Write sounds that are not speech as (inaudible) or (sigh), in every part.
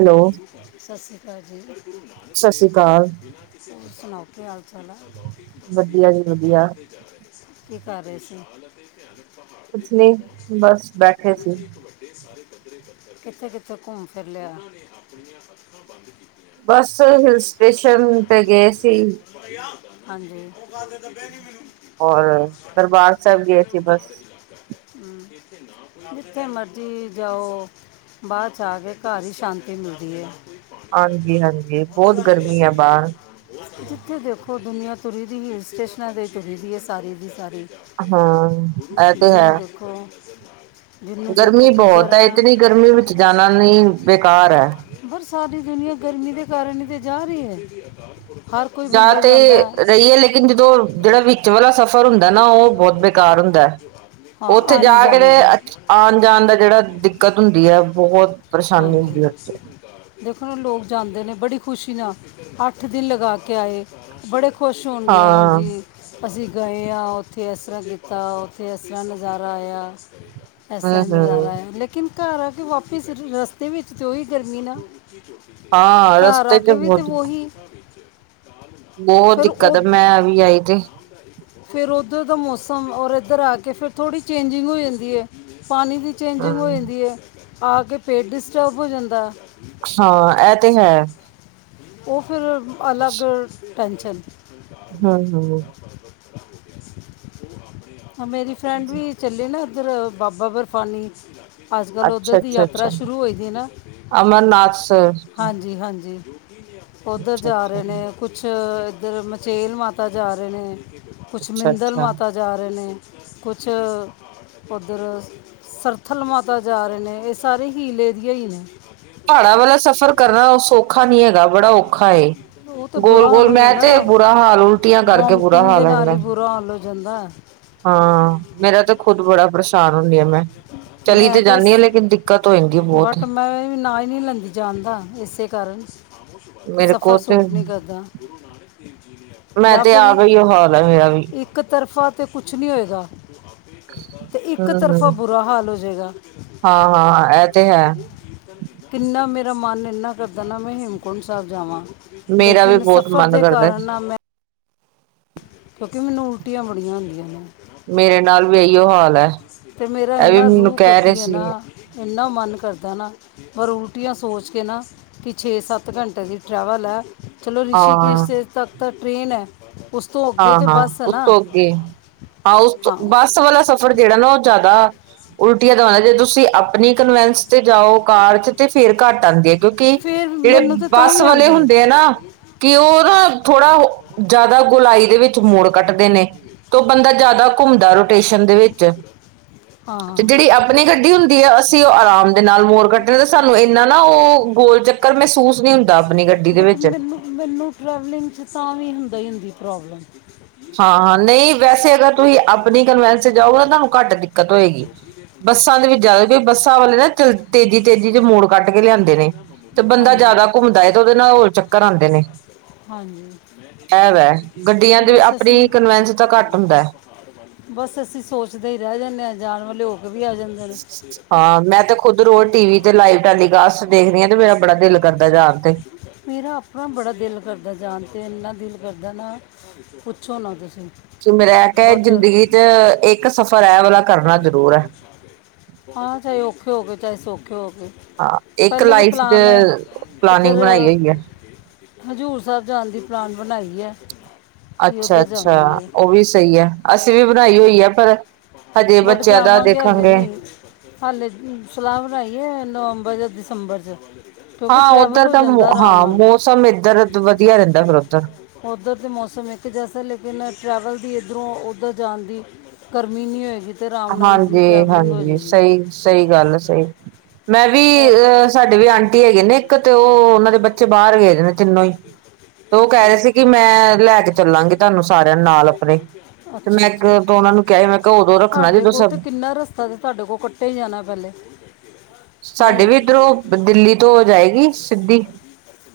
Hello ਸ਼੍ਰੀ ਅਕਾਲ ਜੀ। ਸਤਿ ਸ੍ਰੀ ਅਕਾਲ ਤੁਸੀ ਸੁਣਾਓ ਕੇ ਹਾਲ-ਚਾਲ ਐ? ਵਧੀਆ ਜੀ ਵਧੀਆ, ਕੀ ਕਰ ਰਹੇ ਸੀ? ਕੁਛ ਨੀ ਬਸ ਬੈਠੇ ਸੀ ਕਿਥੇ-ਕਿਥੇ ਘੁੰਮ ਫਿਰ ਲਿਆ। ਬਸ ਹਿਲ ਸਟੇਸ਼ਨ ਤੇ ਗਏ ਸੀ। ਹਾਂਜੀ, ਔਰ ਦਰਬਾਰ ਸੈਬ ਗਏ ਸੀ ਬਸ, ਜਿੱਥੇ ਮਰਜ਼ੀ ਜਾਓ ਬਾਅਦ 'ਚ ਆ ਕੇ ਘਰ ਈ ਸ਼ਾਂਤੀ ਮਿਲਦੀ ਹੈ। ਹਾਂਜੀ-ਹਾਂਜੀ, ਬੋਤ ਗਰਮੀ ਆ ਬਾਹਰ ਜਿੱਥੇ ਦੇਖੋ ਦੁਨੀਆਂ ਤੁੁਰੀ ਦੀ ਹਿੱਲ ਸਟੇਸ਼ਨਾਂ 'ਤੇ ਤੁਰੀ ਦੀ ਹੈ, ਸਾਰੀ ਦੀ ਸਾਰੀ। ਹਾਂ ਇਹ ਤੇ ਹੈ। (unintelligible) ਦੇਖੋ ਗਰਮੀ ਕਿੱਧਰ ਬਹੁਤ ਹੈ, ਇਤਨੀ ਗਰਮੀ ਵਿੱਚ ਜਾਣਾ ਨੀ ਬੇਕਾਰ ਹੈ। ਪਰ ਸਾਰੀ ਦੁਨੀਆਂ ਗਰਮੀ ਦੇ ਕਾਰਨ ਤੇ ਜਾ ਰਹੀ ਐ। ਹਰ ਕੋਈ ਜਾ ਬੰਦਾ ਤੇ ਜਾਂਦਾ। ਰਹੀਏ ਲੇਕਿਨ ਜਦੋਂ ਜਿਹੜਾ ਵਿੱਚ ਵਾਲਾ ਸਫ਼ਰ ਹੁੰਦਾ ਨਾ ਉਹ ਬਹੁਤ ਬੇਕਾਰ ਹੁੰਦਾ ਹੈ ਹਾਂ ਆਣੇ-ਜਾਣੇ ਦਾ। ਆਣ ਜਾਣ ਦਾ ਜਿਹੜਾ ਦਿੱਕਤ ਹੁੰਦੀ ਹੈ, ਬਹੁਤ ਪਰੇਸ਼ਾਨੀ ਹਾਂਜੀ ਹੁੰਦੀ ਹੈ ਉਸ ਚ। ਦੇਖੋ ਨਾ ਲੋਕ ਜਾਂਦੇ ਨੇ ਬੜੀ ਖੁਸ਼ੀ ਨਾ, ਅੱਠ ਦਿਨ ਲਗਾ ਕੇ ਆਏ ਬੜੇ ਖੁਸ਼ ਹੋਣਗੇ, ਹਾਂ ਹਾਂਜੀ। ਅਸੀਂ ਗਏ ਹਾਂ ਉੱਥੇ, ਇਸ ਤਰ੍ਹਾਂ ਕੀਤਾ ਉੱਥੇ, ਇਸ ਤਰ੍ਹਾਂ ਨਜ਼ਾਰਾ ਆਇਆ। ਹੂੰ ਐਸਾ ਨਜ਼ਾਰਾ ਹੂੰ ਆ, ਲੇਕਿਨ ਘਰ ਆ ਕੇ ਵਾਪਿਸ ਰਸਤੇ ਵਿੱਚ ਤਾਂ ਉਹੀ ਗਰਮੀ ਨਾ। ਹਾਂ ਘਰ ਰਸਤੇ ਆ ਚ ਕੇ ਵੀ ਤੇ ਬਹੁਤ ਵੋਹੀ ਬਹੁਤ ਦਿੱਕਤ ਆ, ਮੈਂ ਵੀ ਆਈ ਦੇ ਫਿਰ ਉੱਧਰ ਦਾ ਮੌਸਮ, ਔਰ ਇੱਧਰ ਆ ਕੇ ਫਿਰ ਥੋੜ੍ਹੀ ਚੇਂਜਿੰਗ ਹੋ ਜਾਂਦੀ ਏ। ਪਾਣੀ ਦੀ ਹੂੰ ਚੇਂਜਿੰਗ ਹੋ ਜਾਂਦੀ ਏ। ਆ ਕੇ ਪੇਟ ਡਿਸਟਰਬ ਹੋ ਜਾਂਦਾ। ਹਾਂ ਐਹ ਤੇ ਹੈ। ਉਹ ਫਿਰ, ਅਲੱਗ ਟੈਂਸ਼ਨ। ਹੂੰ ਹੂੰ ਮੇਰੀ ਫਰੈਂਡ ਵੀ ਚੱਲੇ ਨਾ ਉੱਧਰ ਬਾਬਾ ਬਰਫਾਨੀ। ਅੱਜ -ਕੱਲ੍ਹ ਅੱਛਾ ਉੱਧਰ ਦੀ ਅੱਛਾ ਅੱਛਾ ਯਾਤਰਾ ਸ਼ੁਰੂ ਹੋ ਦੀ ਨਾ। ਅਮਰਨਾਥ ਸਰ ਹਾਂਜੀ, ਹਾਂਜੀ। ਉਧਰ ਅੱਛਾ ਜਾ ਅੱਛਾ ਰਹੇ ਨੇ, ਕੁਛ ਇੱਧਰ ਮਚੇਲ ਮਾਤਾ ਜਾ ਰਹੇ ਨੇ। ਕੁਛ ਅੱਛਾ ਮਿੰਦਲ ਅੱਛਾ ਮਾਤਾ ਜਾ ਰਹੇ ਨੇ, ਕੁਛ ਉੱਧਰ ਸਰਥਲ ਮਾਤਾ ਜਾ ਰਹੇ ਨੇ, ਇਹ ਸਾਰੇ ਹੀਲੇ ਦੀਆ ਹੀ ਨੇ। ਪਹਾੜਾਂ ਵਾਲਾ ਸਫ਼ਰ ਕਰਨਾ ਉਹ ਸੌਖਾ ਨੀ ਹੈਗਾ, ਬੜਾ ਔਖਾ ਏ। ਉਹ ਤਾਂ ਗੋਲ, ਬੁਰਾ ਹਾਲ ਗੋਲ ਹੋ ਮੈਂ ਤੇ ਜਾਂਦਾ ਬੁਰਾ ਹਾਲ ਉਲਟੀਆਂ ਕਰਕੇ ਬੁਰਾ ਵੋਮਟਿੰਗ ਦੇ ਹਾਲ ਨਾਲ ਹੀ ਹੈਂਦਾ। ਬੁਰਾ ਹਾਲ ਹੋ ਜਾਂਦਾ ਐ। ਹਾਂ, ਮੇਰਾ ਤੇ ਖੁਦ ਬੜਾ ਪਰੇਸ਼ਾਨ ਹੁੰਦੀ ਆ ਮੈਂ। ਚਲੀ ਤੇ ਜਾਂਨੀ ਆ ਲੇਕਿਨ ਦਿੱਕਤ ਹੋ ਜਾਂਦੀ ਏ ਬਹੁਤ। ਬਟ ਮੈਂ ਵੀ ਨਾ ਨਹੀਂ ਲੈਂਦੀ। ਜਾਂਦਾ ਇਸੇ ਕਾਰਨ, ਕਿ ਮੇਰੇ ਕੋਲ ਸਫ਼ਰ ਤੇ ਸੂਟ ਨਹੀਂ ਕਰਦਾ। ਮੈਂ ਜਾਂ ਤੇ ਫਿਰ ਆਪ ਇਹੀਓ ਹਾਲ ਹੈ ਮੇਰਾ ਵੀ ਇ ਕ ਤਰਫਾ ਤਾਂ ਕੁਛ ਨਹੀਂ ਹੋਏਗਾ, ਇੱਕ ਤਰਫਾ ਇਕ ਤਰਫਾ ਹੂੰ, ਬੁਰਾ ਹਾਲ ਹੋ ਜਾਏਗਾ। ਹਾਂ-ਹਾਂ ਇਹ ਤੇ ਹੈ। ਕਿੰਨਾ ਮੇਰਾ ਮਨ ਇੰਨਾ ਕਰਦਾ ਨਾ, ਮੈਂ ਹੇਮਕੁੰਟ ਸਾਹਿਬ ਜਾਵਾਂ। ਮੇਰਾ ਵੀ ਲੇਕਿਨ ਬਹੁਤ ਸਫ਼ਰ ਮਨ ਦੇ ਕਰਦਾ ਕਾਰਨ ਮੈਂ ਕਿਉਂਕਿ ਮੈਨੂੰ ਉਲਟੀਆਂ ਬੜੀਆਂ ਆਂਦੀਆਂ ਨੇ। ਮੇਰੇ ਨਾਲ ਵੀ ਇਹੀਓ ਹਾਲ ਹੈ। ਤੇ ਮੇਰਾ ਇਹ ਵੀ ਇਨਾ ਮੈਨੂੰ ਰੂਹ ਕਹਿ ਰਹੇ ਕਰਦੀ ਐ ਸੀ ਨਾ। ਇੰਨਾ ਮਨ ਕਰਦਾ ਹੈ ਨਾ, ਪਰ ਉਲਟੀਆਂ ਸੋਚ ਕੇ ਨਾ, ਕੀ ਛੇ- ਸੱਤ ਘੰਟੇ ਦੀ ਟਰੈਵਲ ਐ, ਚਲੋ ਹਾਂ, ਰਿਸ਼ੀਕੇਸ਼ ਦੇ ਤਖ਼ਤ ਟ੍ਰੇਨ ਏ, ਉਸ ਤੋਂ ਅੱਗੇ ਹਾਂ, ਤੇ ਹਾਂ ਬੱਸ ਹੈ ਉਸ ਨਾ ਤੋਂ ਅੱਗੇ, ਹਾਂ ਉਸ ਤੋਂ ਬ ਸ ਵਾਲਾ ਸਫ਼ਰ ਜਿਹੜਾ ਨਾ ਉਹ ਜ਼ਿਆਦਾ, ਉਲਟੀਆਂ ਦਾ ਐ ਜੇ ਤੁਸੀਂ ਅਪ ਆਪਣੀ ਕਨਵੈਂਸ ਤੇ ਜਾਓ ਕਾਰ ਚ ਤੇ ਫੇਰ ਘੱਟ ਆਂਦੀ, ਕਿਉਂਕਿ ਫਿਰ ਮੈਨੂੰ ਜਿਹੜੇ ਤੇ ਤਾਂ ਬੱਸ ਵੀ ਵਾਲੇ ਆਂਦੀ ਹੈ ਹੁੰਦੇ ਆ ਨਾ, ਕਿ ਉਹ ਨਾ ਥੋੜਾ ਓਹ, ਜਿਆਦਾ ਗੁਲਾਈ ਦੇ ਵਿੱਚ ਜਿਸ ਨੇੇ ਮੋੜ ਮੇਰੇ ਕੱਟਦੇ ਨੇ ਇਲਾਕੇ ਤੇ ਉਹ ਵਿੱਚ ਬੰਦਾ ਮੇਰੀ ਜ਼ਿਆਦਾ ਇਜਾਜ਼ਤ ਘੁੰਮਦਾ ਤੋਂ ਬਿਨਾਂ ਕੁਛ ਰੋਟੇਸ਼ਨ ਦੇ ਗਾਉਣ ਦੀ ਵਿੱਚ ਜ਼ਰਤ ਕੀਤੀ ਹੈ। ਹਾਂ। ਵੀ ਅਸੀਂ ਉਹ ਆਰਾਮ। ਦੇ ਨਾਲ ਮੋਰ ਕੱਟਣੇ ਤੇ ਸਾਨੂੰ ਇੰਨਾ ਨਾ ਉਹ ਗੋਲ ਚੱਕਰ ਮਹਿਸੂਸ ਨਹੀਂ ਹੁੰਦਾ ਆਪਣੀ ਗੱਡੀ ਦੇ ਬਟ ਵਿੱਚ। ਮੈਨੂੰ ਮੈਨੂੰ ਟਰੈਵਲਿੰਗ 'ਚ ਤਾਂ ਵੀ ਹੁੰਦਾ ਈ ਹੁੰਦੀ ਪ੍ਰੋਬਲਮ। ਹਾਂ-ਹਾਂ, ਨਈ ਵੈਸੇ ਅਗਰ ਤੁਸੀਂ ਆਪਣੀ ਕਨਵੈਂਸ ਜਾਓ ਨਾ ਤੁਹਾਨੂੰ ਘੱਟ ਦਿੱਕਤ ਹੋਏਗੀ। ਬੱਸਾਂ ਦੇ ਵਿੱਚ ਜ਼ਿਆਦਾ। ਬੱਸਾਂ ਵਾਲੇ ਨਾ ਚਲ ਤੇਜ਼ੀ-ਤੇਜ਼ੀ ਚ ਮੋੜ ਕੱਟ ਕੇ ਲਿਆਂਦੇ ਨੇ, ਤੇ ਬੰਦਾ ਹਾਂਜੀ ਜ਼ਿਆਦਾ ਘੁੰਮਦਾਏ ਤੇ ਉਹਦੇ ਨਾਲ ਹੋਰ। ਚੱਕਰ ਆਉਂਦੇ ਨੇ ਹਾਂਜੀ, ਬਸ। ਅਸੀਂ ਪ੍ਰੀਕਨਵੈਂਸ ਤਾਂ ਘੱਟ ਹੁੰਦਾ ਐ। ਬਸ ਅਸੀਂ ਸੋਚਦੇ ਈ ਰਹਿ ਜਾਂਦੇ ਆਂ, ਜਾਨ ਵਾਲੇ ਹੋ ਕੇ ਵੀ ਆ ਜਾਂਦੇ ਨੇ। ਹਾਂ, ਮੈਂ ਤੇ ਖੁਦ ਰੋਜ਼ ਟੀ-ਵੀ ਤੇ ਲਾਈਵ ਟੈਲੀਕਾਸਟ ਦੇਖਦੀ ਆ ਤੇ ਮੇਰਾ ਬੜਾ ਦਿਲ ਕਰਦਾ ਜਾਣ ਤੇ। ਮੇਰਾ ਆਪਣਾ ਬੜਾ ਦਿਲ ਕਰਦਾ ਜਾਣ ਤੇ ਇੰਨਾ ਦਿਲ ਕਰਦਾ ਨਾ। ਪੁੱਛੋ ਨਾ ਤੁਸੀਂ। ਕਿ ਮੇਰਾ ਐ ਕਿ ਬਟ ਜ਼ਿੰਦਗੀ ਚ ਇੱਕ ਸਫ਼ਰ ਐਹ ਵਾਲਾ ਕਰਨਾ ਜ਼ਰੂਰ ਐ। (unintelligible) ਹਾਂ, ਚਾਹੇ ਔਖੇ ਹੋ ਗਏ, ਚਾਹੇ ਸੌਖੇ ਹੋ ਗਏ। ਹਾਂ ਇੱਕ ਪਹਿਲੇੇ ਦੇ ਲਾਈਫ 'ਚ ਪਲਾਨ ਇੱਧਰ। ਪਲਾਨਿੰਗ ਬਣਾਈ ਹੋਈ ਹੈ ਹਜ਼ੂਰ ਸਾਹਿਬ ਜਾਣ ਦੀ ਪਲਾਨ ਬਣਾਈ ਐ। ਅੱਛਾ-ਅੱਛਾ, ਉਹ ਵੀ ਸਹੀ ਐ, ਅਸੀਂ ਵੀ ਬਣਾਈ ਹੋਈ ਐ ਪਰ। ਹਜੇ, ਵੋਟ ਬੱਚਿਆਂ ਦਾ ਜਾਵਾਂਗੇ ਹਾਲੇ ਦੇਖਾਂਗੇ। ਨਹੀਂ ਹਾਲੇ, ਸਲਾਹ ਬਣਾਈ ਐ, ਨਵੰਬਰ ਜਾਂ ਦਸੰਬਰ ਚ। ਕਿਉਂਕਿ ਹਾਂ, ਟਰੈਵਲ ਉੱਧਰ ਹੋ ਤਾਂ ਜਾਂਦਾ ਆਰਾਮ ਹਾਂ, ਨਾਲ ਮੌਸਮ ਇੱਧਰ, ਵਧੀਆ ਰਹਿੰਦਾ ਫਿਰ ਉੱਧਰ। ਉੱਧਰ ਤਾਂ ਮੌਸਮ ਇੱਕ ਜੈਸਾ ਲੇਕਿਨ, ਟਰੈਵਲ ਦੀ ਇੱਧਰੋਂ-ਉੱਧਰ ਜਾਣ ਦੀ। ਗਰਮੀ ਨੀਂ ਹੋਏਗੀ। ਤੇ ਆਰਾਮ ਨਾਲ ਈਜ਼ੀ ਟਰੈਵਲਿੰਗ ਹੋ ਹਾਂਜੀ-ਹਾਂਜੀ, ਜਾਏਗੀ ਸਹੀ। ਸਈ ਗੱਲ ਆ ਸਈ, ਮੈਂ ਵੀ ਇਹ- ਅਹ ਸਾਡੇ ਵੀ ਆਂਟੀ ਹੈਗੇ ਨੇ। ਇੱਕ ਤੇ ਉਹ, ਉਹਨਾਂ ਦੇ ਬੱਚੇ ਬਾਹਰ ਗਏ ਨੇ ਤਿੰਨੋ ਈ, ਤੇ ਉਹ ਕਹਿ ਅੱਛਾ ਰਹੇ ਸੀ ਕਿ ਮੈਂ ਲੈ ਕੇ ਚੱਲਾਂਗੀ। ਤੁਹਾਨੂੰ ਸਾਰਿਆਂ ਨਾਲ ਆਪਣੇ, ਤੇ ਅੱਛਾ ਮੈਂ ਅੱਛਾ ਇੱਕ ਉਹਨਾਂ ਨੂੰ ਕਿਹਾ ਹੀ ਮੈਂ ਕਿਹਾ ਉਦੋਂ। ਰੱਖਣਾ ਤੁਹਾਡੇ ਜਦੋਂ ਕੋਲ ਸਭ ਤੇ ਕਿੰਨਾ ਰਸਤਾ ਤਾਂ ਤੁਹਾਡੇ ਕੋਲ ਕੱਟਿਆ ਹੀ ਜਾਣਾ ਪਹਿਲੇ, ਸਾਡੇ ਨਈ ਵੀ ਦਿੱਲੀ ਤੋਂ ਓ ਜਾਏਗੀ, ਸਿੱਧੀ।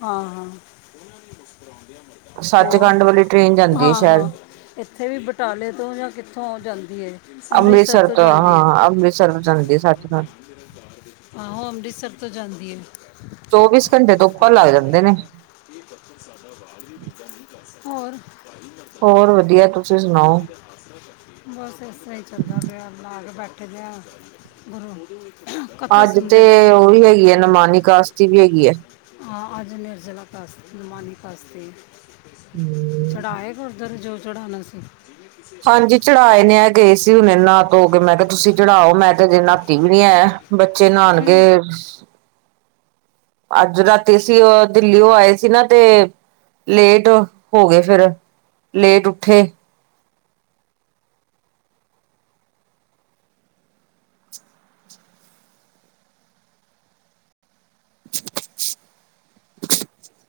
ਹਾਂ ਹਾਂ। ਹੋਰ, ਸੱਚਖੰਡ ਵਾਲੀ ਟ੍ਰੇਨ ਜਾਂਦੀ ਹੈ ਹਾਂ- ਸ਼ਾਇਦ ਹਾਂ। ਇੱਥੇ ਵੀ ਬਟਾਲੇ ਤੋਂ ਜਾਂ ਕਿੱਥੋਂ ਆ ਜਾਂਦੀ ਏ। ਅੰਮ੍ਰਿਤਸਰ ਤੋਂ, ਹਾਂ ਅੰਮ੍ਰਿਤਸਰ ਤੋਂ ਜਾਂਦੀ ਏ ਸੱਚਖੰਡ। ਆਹੋ ਅੰਮ੍ਰਿਤਸਰ ਤੋਂ ਜਾਂਦੀ ਏ। ਚੌਵੀਸ ਘੰਟੇ ਤੋਂ ਉੱਪਰ ਲੱਗ ਜਾਂਦੇ ਨੇ। ਹੋਰ। ਹੋਰ ਵਧੀਆ ਤੁਸੀਂ ਸੁਣਾਓ। (unintelligible) ਬਸ ਇਸ ਤਰਾਂ ਈ ਚੱਲਦਾ ਪਿਆ ਨਹਾ ਕੇ ਬੈਠੇ ਆ ਘਰੇ। (inaudible) ਅੱਜ ਤੇ ਉਹ ਵੀ ਹੈਗੀ ਏ, ਨਮਾਨੀ ਕਾਸ਼ਤੀ ਵੀ ਹੈਗੀ ਐ। ਹਾਂ, ਅੱਜ ਨਿਰਜਲਾ ਕਾਸ਼ਤ, ਨਮਾਨੀ ਕਾਸਤੀ ਏ। ਹਮ ਚੜਾ ਆਏ ਗੁਰਦੁਆਰੇ ਜੋ ਚੜਾਣਾ ਸੀ। ਹਾਂਜੀ, ਚੜਾ ਆਏ ਨੇ ਐ ਗਏ ਸੀ ਹੁਣੇ ਨਹਾ ਧੋ ਕੇ, ਮੈਂ ਕਿਹਾ ਤੁਸੀਂ ਚੜਾਓ, ਮੈਂ ਤੇ ਅਜੇ ਨਹਾਤੀ ਵੀ ਨੀ ਐ। ਬੱਚੇ ਕੀ ਨਾਣਗੇ। ਅੱਜ ਰਾਤੀ ਅਸੀ, ਦਿੱਲੀ ਉਹ ਆਏ ਸੀ ਨਾ ਤੇ। ਲੇਟ ਹੋ ਗਏ ਫਿਰ, ਲੇਟ ਉੱਠੇ। (inaudible)